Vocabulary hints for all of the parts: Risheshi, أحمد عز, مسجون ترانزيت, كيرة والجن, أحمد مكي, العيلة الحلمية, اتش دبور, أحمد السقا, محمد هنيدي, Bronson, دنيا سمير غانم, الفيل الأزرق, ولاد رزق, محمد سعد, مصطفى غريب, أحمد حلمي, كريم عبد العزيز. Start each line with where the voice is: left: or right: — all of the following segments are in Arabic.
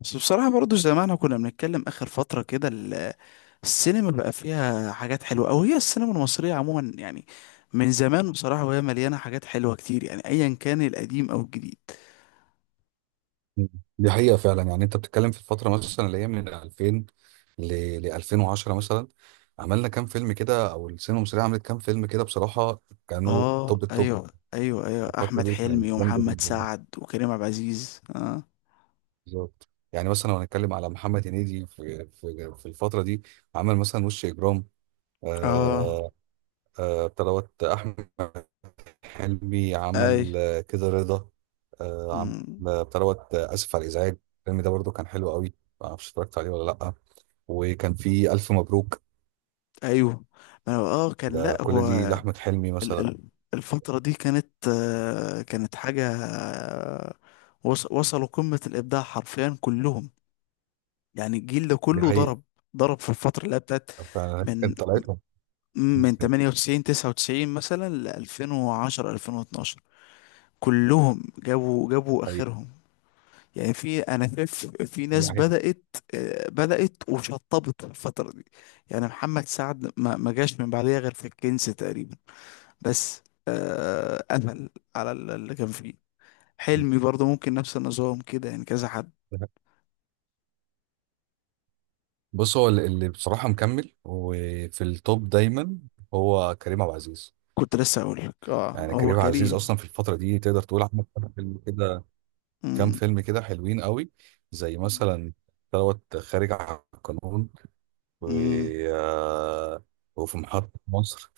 left: بس بصراحة برضو زي ما احنا كنا بنتكلم آخر فترة كده السينما بقى فيها حاجات حلوة أو هي السينما المصرية عموما يعني من زمان بصراحة، وهي مليانة حاجات حلوة كتير يعني أيا كان القديم أو الجديد.
right: مم. دي حقيقة فعلا يعني انت بتتكلم في الفترة مثلا اللي هي من 2000 ل ل 2010 مثلا. عملنا كام فيلم كده، او السينما المصرية عملت كام فيلم كده بصراحة. كانوا
left: اه
right: توب التوب.
left: أيوه أيوه أيوه،
right: الفترة
left: أحمد
right: دي كانت
left: حلمي
right: جامدة
left: ومحمد
right: جدا.
left: سعد وكريم عبد العزيز
right: بالظبط، يعني مثلا لو هنتكلم على محمد هنيدي في الفترة دي، عمل مثلا وش إجرام.
left: اه
right: آه بتاع دوت. أحمد حلمي
left: أي.
right: عمل كده رضا. عمل
left: مم.
right: بتاع دوت آسف على الإزعاج. الفيلم ده برضو كان حلو قوي. معرفش اتفرجت عليه ولا لأ. وكان في ألف مبروك.
left: أيوه. ما هو- كان،
right: ده
left: لأ
right: كل
left: هو
right: دي لأحمد حلمي
left: ال
right: مثلا.
left: ال الفترة دي كانت كانت حاجة وصلوا قمة الإبداع حرفيا كلهم. يعني الجيل ده
right: دي
left: كله
right: حقيقة.
left: ضرب. ضرب في الفترة اللي هي بتاعت
right: فأنا
left: من
right: كانت طلعتهم. دي
left: من
right: حقيقة.
left: 98 99 مثلا ل 2010 2012. كلهم جابوا اخرهم. يعني في، انا شايف في
right: دي
left: ناس
right: حقيقة.
left: بدأت بدأت وشطبت في الفترة دي. يعني محمد سعد ما جاش من بعديها غير في الكنز تقريبا بس. قفل على اللي كان فيه.
right: دي
left: حلمي برضه ممكن نفس النظام كده يعني كذا حد.
right: حقيقة. بص، هو اللي بصراحة مكمل وفي التوب دايما هو كريم عبد العزيز.
left: كنت لسه اقول لك
right: يعني
left: هو
right: كريم عبد العزيز
left: كريم.
right: أصلا في الفترة دي تقدر تقول عمل كام فيلم كده، كام فيلم كده حلوين قوي، زي مثلا دوت خارج عن القانون. و
left: امم
right: آه، وفي محطة مصر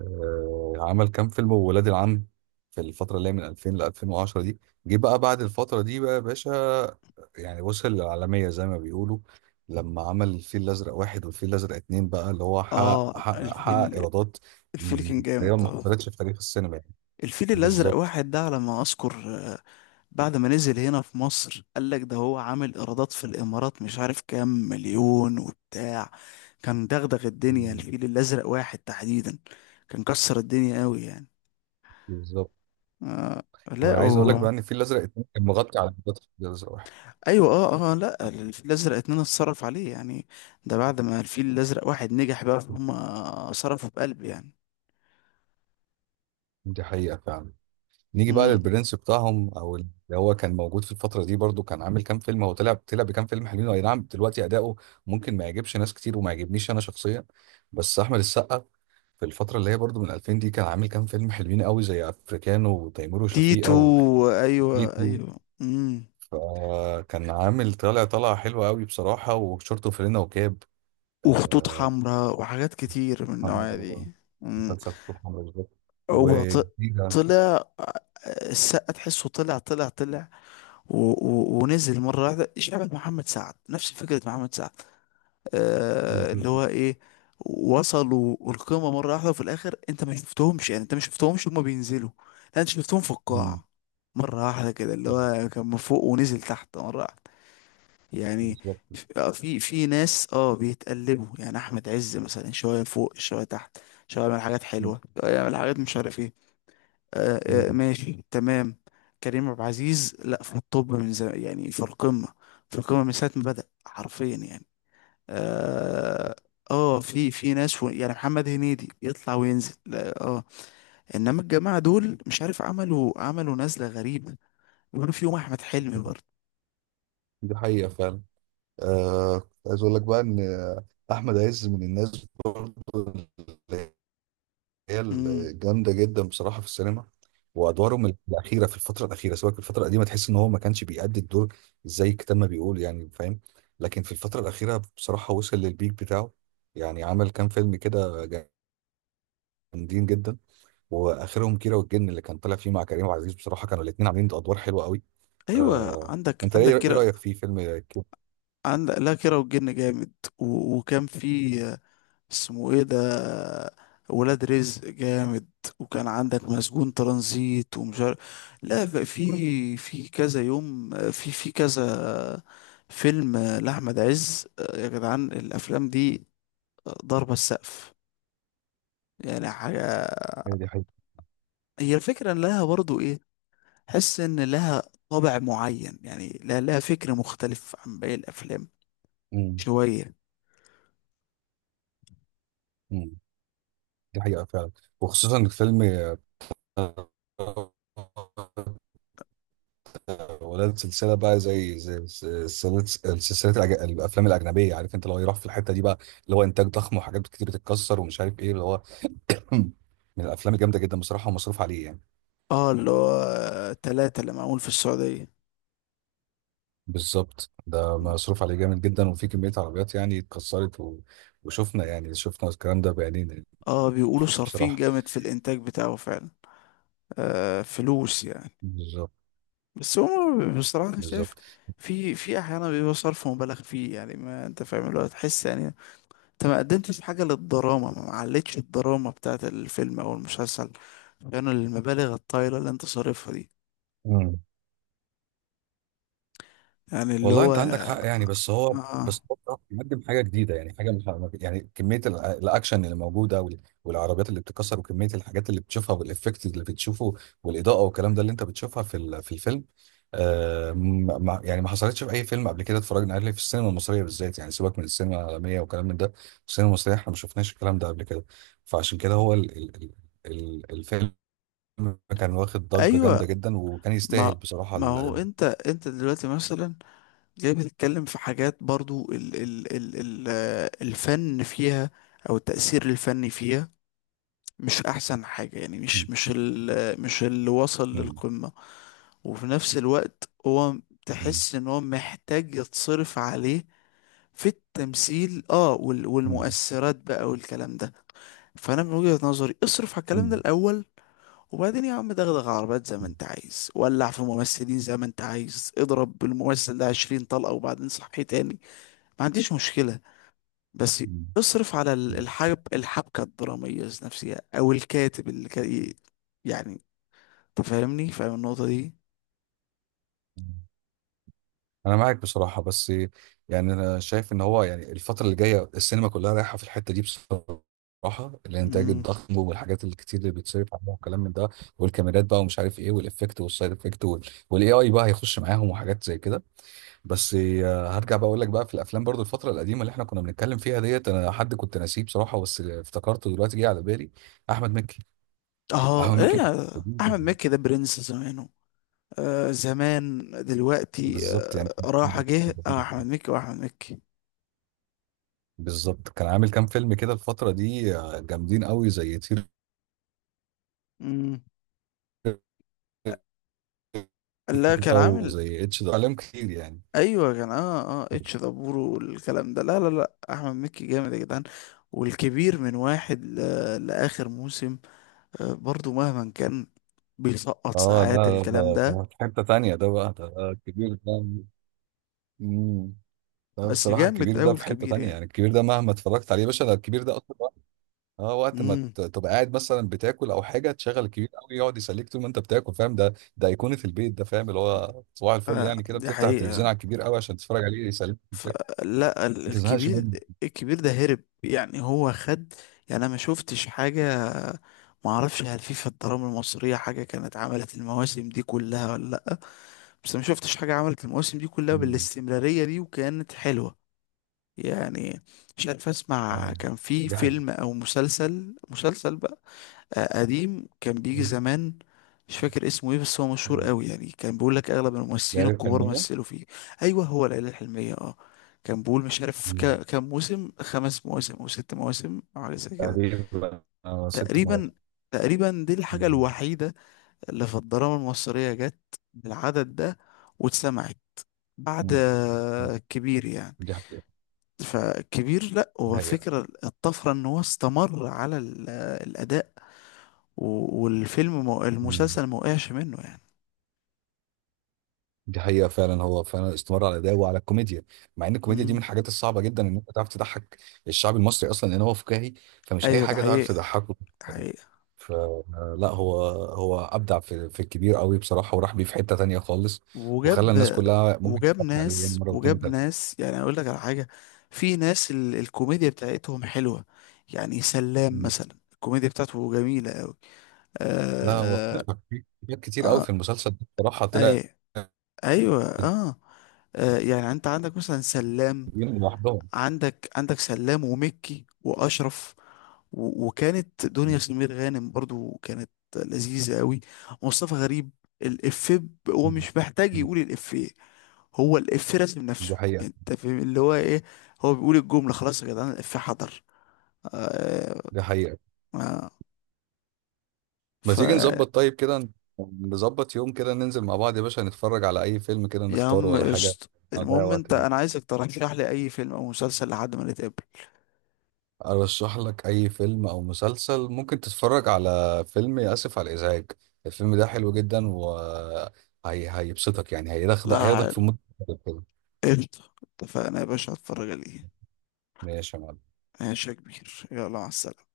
right: عمل كام فيلم، وولاد العم، في الفترة اللي هي من 2000 ل 2010 دي. جه بقى بعد الفترة دي بقى يا باشا. يعني وصل للعالمية زي ما بيقولوا لما عمل الفيل الأزرق واحد والفيل الأزرق اتنين، بقى اللي هو حقق
left: اه
right: حقق حقق
left: الفيل
right: إيرادات
left: الفيل
right: مم،
left: كان
right: تقريبا
left: جامد
right: ما حصلتش في تاريخ السينما، يعني
left: الفيل الازرق
right: بالظبط.
left: واحد ده على ما اذكر، بعد ما نزل هنا في مصر قال لك ده هو عامل ايرادات في الامارات مش عارف كام مليون وبتاع. كان دغدغ الدنيا
right: مم.
left: الفيل الازرق واحد تحديدا. كان كسر الدنيا قوي يعني.
right: بالظبط.
left: آه
right: طب
left: لا
right: أنا عايز أقول لك بقى إن الفيل الأزرق اتنين كان مغطي على إيرادات الفيل الأزرق واحد.
left: ايوه لا، الفيل الازرق اتنين اتصرف عليه يعني. ده بعد ما الفيل الازرق واحد نجح بقى، فهم، صرفوا بقلب
right: دي حقيقة فعلا. نيجي بقى
left: يعني.
right: للبرنس بتاعهم، او اللي هو كان موجود في الفتره دي برضو، كان عامل كام فيلم. هو طلع بكام فيلم حلوين، اي نعم دلوقتي اداؤه ممكن ما يعجبش ناس كتير وما يعجبنيش انا شخصيا، بس احمد السقا في الفتره اللي هي برضو من 2000 دي كان عامل كام فيلم حلوين قوي زي افريكانو وتيمور
left: تيتو.
right: وشفيقه
left: ايوه
right: وتيتو.
left: ايوه.
right: فكان عامل طالع طلعه حلوه قوي بصراحه، وشورت وفانلة وكاب
left: وخطوط
right: آه،
left: حمراء وحاجات كتير من النوعية دي.
right: حمرا،
left: امم
right: مسلسل خطوط حمرا بالظبط،
left: هو ط-
right: وجديده
left: طلع، السقا تحسه طلع و و ونزل مرة واحدة شبه محمد سعد، نفس فكرة محمد سعد. اللي هو ايه، وصلوا القمة مرة واحدة وفي الآخر انت ما شفتهمش، يعني انت ما شفتهمش هما بينزلوا، لا انت شفتهم في القاع مرة واحدة كده. اللي هو كان من فوق ونزل تحت مرة واحدة يعني.
right: بالظبط.
left: في ناس بيتقلبوا. يعني احمد عز مثلا شويه فوق شويه تحت، شويه يعمل حاجات حلوه شويه يعمل حاجات مش عارف ايه. ماشي تمام. كريم عبد العزيز، لا، في الطب من زمان يعني، في القمه. في القمه من ساعه ما بدأ حرفيا يعني. اه في ناس يعني محمد هنيدي يطلع وينزل، لا انما الجماعه دول مش عارف عملوا نزله غريبه، بيقولوا فيهم احمد حلمي برضه.
right: دي حقيقة فعلا. كنت عايز أقول لك بقى إن أحمد عز من الناس برضه، اللي هي
left: امم
right: الجامدة جدا بصراحة في السينما. وأدوارهم الأخيرة في الفترة الأخيرة، سواء في الفترة القديمة، تحس إن هو ما كانش بيأدي الدور زي الكتاب ما بيقول، يعني فاهم. لكن في الفترة الأخيرة بصراحة وصل للبيك بتاعه. يعني عمل كام فيلم كده جامدين جدا، وآخرهم كيرة والجن اللي كان طالع فيه مع كريم عبد العزيز. بصراحة كانوا الاتنين عاملين أدوار حلوة قوي.
left: ايوه
right: آه
left: عندك
right: أنت إيه
left: عندك
right: إيه
left: كده.
right: رأيك في فيلم كيرة؟
left: عندك، لا، كيرة والجن جامد. وكان في، اسمه ايه ده، ولاد رزق جامد. وكان عندك مسجون ترانزيت ومش عارف. لا في كذا يوم، في كذا فيلم لأحمد عز يا جدعان. الأفلام دي ضربة السقف يعني حاجة.
right: هي دي حقيقة.
left: هي الفكرة إن لها برضو ايه، حس إن لها طابع معين يعني، لا، لها فكر مختلف عن باقي الأفلام
right: مم.
left: شوية.
right: مم. دي حقيقة فعلا. وخصوصا الفيلم ولاد، سلسلة بقى زي سلسلة الأفلام الأجنبية، عارف أنت لو يروح في الحتة دي بقى، اللي هو إنتاج ضخم وحاجات كتير بتتكسر ومش عارف إيه اللي هو من الأفلام الجامدة جدا بصراحة ومصروف عليه يعني.
left: اه اللي هو تلاتة اللي معمول في السعودية.
right: بالظبط، ده مصروف عليه جامد جدا، وفي كمية عربيات يعني اتكسرت وشفنا، يعني شفنا الكلام ده بعينينا يعني.
left: اه بيقولوا صارفين
right: بصراحة.
left: جامد في الانتاج بتاعه فعلا. فلوس يعني.
right: بالظبط.
left: بس هو بصراحة أنا شايف
right: بالظبط.
left: في احيانا بيبقى صرف مبالغ فيه يعني. ما انت فاهم اللي هو، تحس يعني انت ما قدمتش حاجة للدراما، ما علتش الدراما بتاعت الفيلم او المسلسل كانوا المبالغ الطايلة اللي انت صارفها دي. يعني اللي
right: والله
left: هو،
right: انت عندك حق يعني، بس هو
left: اه
right: بصراحة بيقدم حاجه جديده، يعني حاجه يعني كميه الاكشن اللي موجوده والعربيات اللي بتكسر وكميه الحاجات اللي بتشوفها والافكت اللي بتشوفه والاضاءه والكلام ده اللي انت بتشوفها في الفيلم. يعني ما حصلتش في اي فيلم قبل كده اتفرجنا عليه في السينما المصريه بالذات. يعني سيبك من السينما العالميه والكلام من ده، السينما المصريه احنا ما شفناش الكلام ده قبل كده. فعشان كده هو ال الفيلم كان واخد ضجه
left: ايوه.
right: جامده جدا وكان
left: ما
right: يستاهل بصراحه
left: ما هو انت دلوقتي مثلا جاي بتتكلم في حاجات برضو ال ال ال ال الفن فيها او التأثير الفني فيها مش احسن حاجة يعني،
right: م-
left: مش، مش ال مش اللي وصل
right: م-
left: للقمة. وفي نفس الوقت هو، تحس ان هو محتاج يتصرف عليه في التمثيل
right: م-
left: والمؤثرات بقى والكلام ده. فانا من وجهة نظري اصرف على الكلام ده
right: مم.
left: الاول، وبعدين يا عم دغدغ عربات زي ما انت عايز، ولع في ممثلين زي ما انت عايز، اضرب بالممثل ده 20 طلقة وبعدين صحيه تاني، ما عنديش مشكلة. بس
right: مم.
left: اصرف على
right: مم.
left: الحب، الحبكة الدرامية نفسها، أو الكاتب اللي كان يعني تفهمني، فاهم النقطة دي.
right: انا معاك بصراحه، بس يعني انا شايف ان هو يعني الفتره اللي جايه السينما كلها رايحه في الحته دي بصراحه، الانتاج
left: مم.
right: الضخم والحاجات الكتير اللي بتصرف عليها والكلام من ده، والكاميرات بقى ومش عارف ايه، والافكت والسايد افكت والاي اي بقى هيخش معاهم وحاجات زي كده. بس هرجع بقى اقول لك بقى في الافلام برضو الفتره القديمه اللي احنا كنا بنتكلم فيها ديت، انا حد كنت ناسيه بصراحه، بس افتكرته دلوقتي، جه على بالي احمد مكي.
left: اه
right: احمد مكي
left: ايه، أحمد مكي ده برنس زمانه. زمان دلوقتي
right: بالظبط يعني.
left: راح جه أحمد مكي، وأحمد مكي.
right: بالظبط كان عامل كام فيلم كده الفترة دي جامدين قوي زي طير
left: مم. لا
right: انت
left: كان عامل
right: وزي اتش ده عليهم كتير يعني.
left: أيوة كان، اتش دبور والكلام ده، لا لا لا، أحمد مكي جامد يا جدعان. والكبير من واحد لآخر موسم، برضو مهما كان بيسقط
right: اه، لا،
left: ساعات
right: لا،
left: الكلام
right: ده
left: ده.
right: ده في حتة تانية. ده بقى ده الكبير ده. مم. ده
left: بس
right: بصراحة
left: جامد
right: الكبير
left: أوي
right: ده في حتة
left: الكبير
right: تانية.
left: يعني.
right: يعني الكبير ده مهما اتفرجت عليه يا باشا، ده الكبير ده اصلا وقت ما
left: امم
right: تبقى قاعد مثلا بتاكل او حاجة، تشغل الكبير قوي يقعد يسليك طول ما انت بتاكل. فاهم؟ ده ايقونة البيت ده. فاهم اللي هو صباح الفل، يعني كده
left: دي
right: بتفتح التلفزيون
left: حقيقة.
right: على الكبير قوي عشان تتفرج عليه يسليك ما
left: فلا
right: تزهقش
left: الكبير،
right: منه.
left: الكبير ده هرب يعني، هو خد. يعني انا ما شفتش حاجة. ما اعرفش هل في الدراما المصرية حاجة كانت عملت المواسم دي كلها ولا لا، بس ما شفتش حاجة عملت المواسم دي كلها
right: مم.
left: بالاستمرارية دي وكانت حلوة يعني. مش عارف اسمع،
right: اه،
left: كان في
right: دي
left: فيلم
right: حقيقة.
left: او مسلسل بقى قديم كان بيجي
right: مم.
left: زمان، مش فاكر اسمه ايه، بس هو مشهور قوي يعني، كان بيقول لك اغلب الممثلين
right: ليالي
left: الكبار
right: الحلمية.
left: مثلوا فيه. ايوه، هو العيله الحلميه كان بيقول مش عارف
right: مم.
left: كام موسم، 5 مواسم او 6 مواسم او حاجه زي كده.
right: تقريبا ست
left: تقريبا.
right: مواسم
left: تقريبا دي الحاجه
right: مم.
left: الوحيده اللي في الدراما المصريه جت بالعدد ده واتسمعت بعد،
right: مم. مم.
left: كبير يعني.
right: دي حقيقة.
left: فكبير لا،
right: دي
left: هو
right: حقيقة.
left: فكرة الطفرة ان هو استمر على الاداء،
right: مم.
left: المسلسل ما وقعش منه يعني.
right: دي حقيقة فعلا. هو فعلا استمر على الأداء وعلى الكوميديا، مع إن الكوميديا دي من
left: امم
right: الحاجات الصعبة جدا إن أنت تعرف تضحك الشعب المصري أصلا لأن هو فكاهي. فمش أي
left: ايوه ده
right: حاجة تعرف
left: حقيقة.
right: تضحكه.
left: ده حقيقة.
right: فلا هو أبدع في الكبير قوي بصراحة، وراح بيه في حتة تانية خالص، وخلى الناس
left: وجاب،
right: كلها ممكن
left: وجاب
right: تتفرج عليه يعني
left: ناس،
right: مرة واتنين
left: وجاب ناس يعني. اقول لك على حاجة، في ناس الكوميديا بتاعتهم حلوة يعني، سلام
right: وتلاتة.
left: مثلا الكوميديا بتاعته جميلة قوي.
right: لا هو
left: آه...
right: اختلف في حاجات
left: آه...
right: كتير قوي في
left: آه...
right: المسلسل ده بصراحة، طلع
left: أي- ايوه يعني انت عندك مثلا سلام.
right: دين لوحدهم.
left: عندك سلام ومكي واشرف، وكانت دنيا سمير غانم برضو كانت لذيذة قوي. مصطفى غريب، الإفيه هو
right: مم.
left: مش محتاج يقول الإفيه، هو الإفيه راسم نفسه.
right: دي حقيقة.
left: انت فاهم اللي هو ايه، هو بيقول الجملة خلاص يا جدعان الإفيه حضر. آه
right: دي حقيقة.
left: آه
right: ما
left: ف
right: تيجي نظبط طيب كده، نظبط يوم كده ننزل مع بعض يا باشا نتفرج على أي فيلم كده
left: يا
right: نختاره
left: عم
right: ولا حاجة
left: قشط،
right: نضيع
left: المهم انت،
right: وقت
left: انا
right: بيه.
left: عايزك ترشح لي اي فيلم او مسلسل لحد ما نتقابل.
right: أرشح لك أي فيلم أو مسلسل. ممكن تتفرج على فيلم آسف على الإزعاج، الفيلم ده حلو جدا و هيبسطك، يعني هياخدك
left: لا
right: هياخدك في
left: حل.
right: مود مختلف كده.
left: قشطة اتفقنا يا باشا، هتفرج عليه.
right: ماشي يا معلم.
left: ماشي يا كبير، يلا مع السلامة.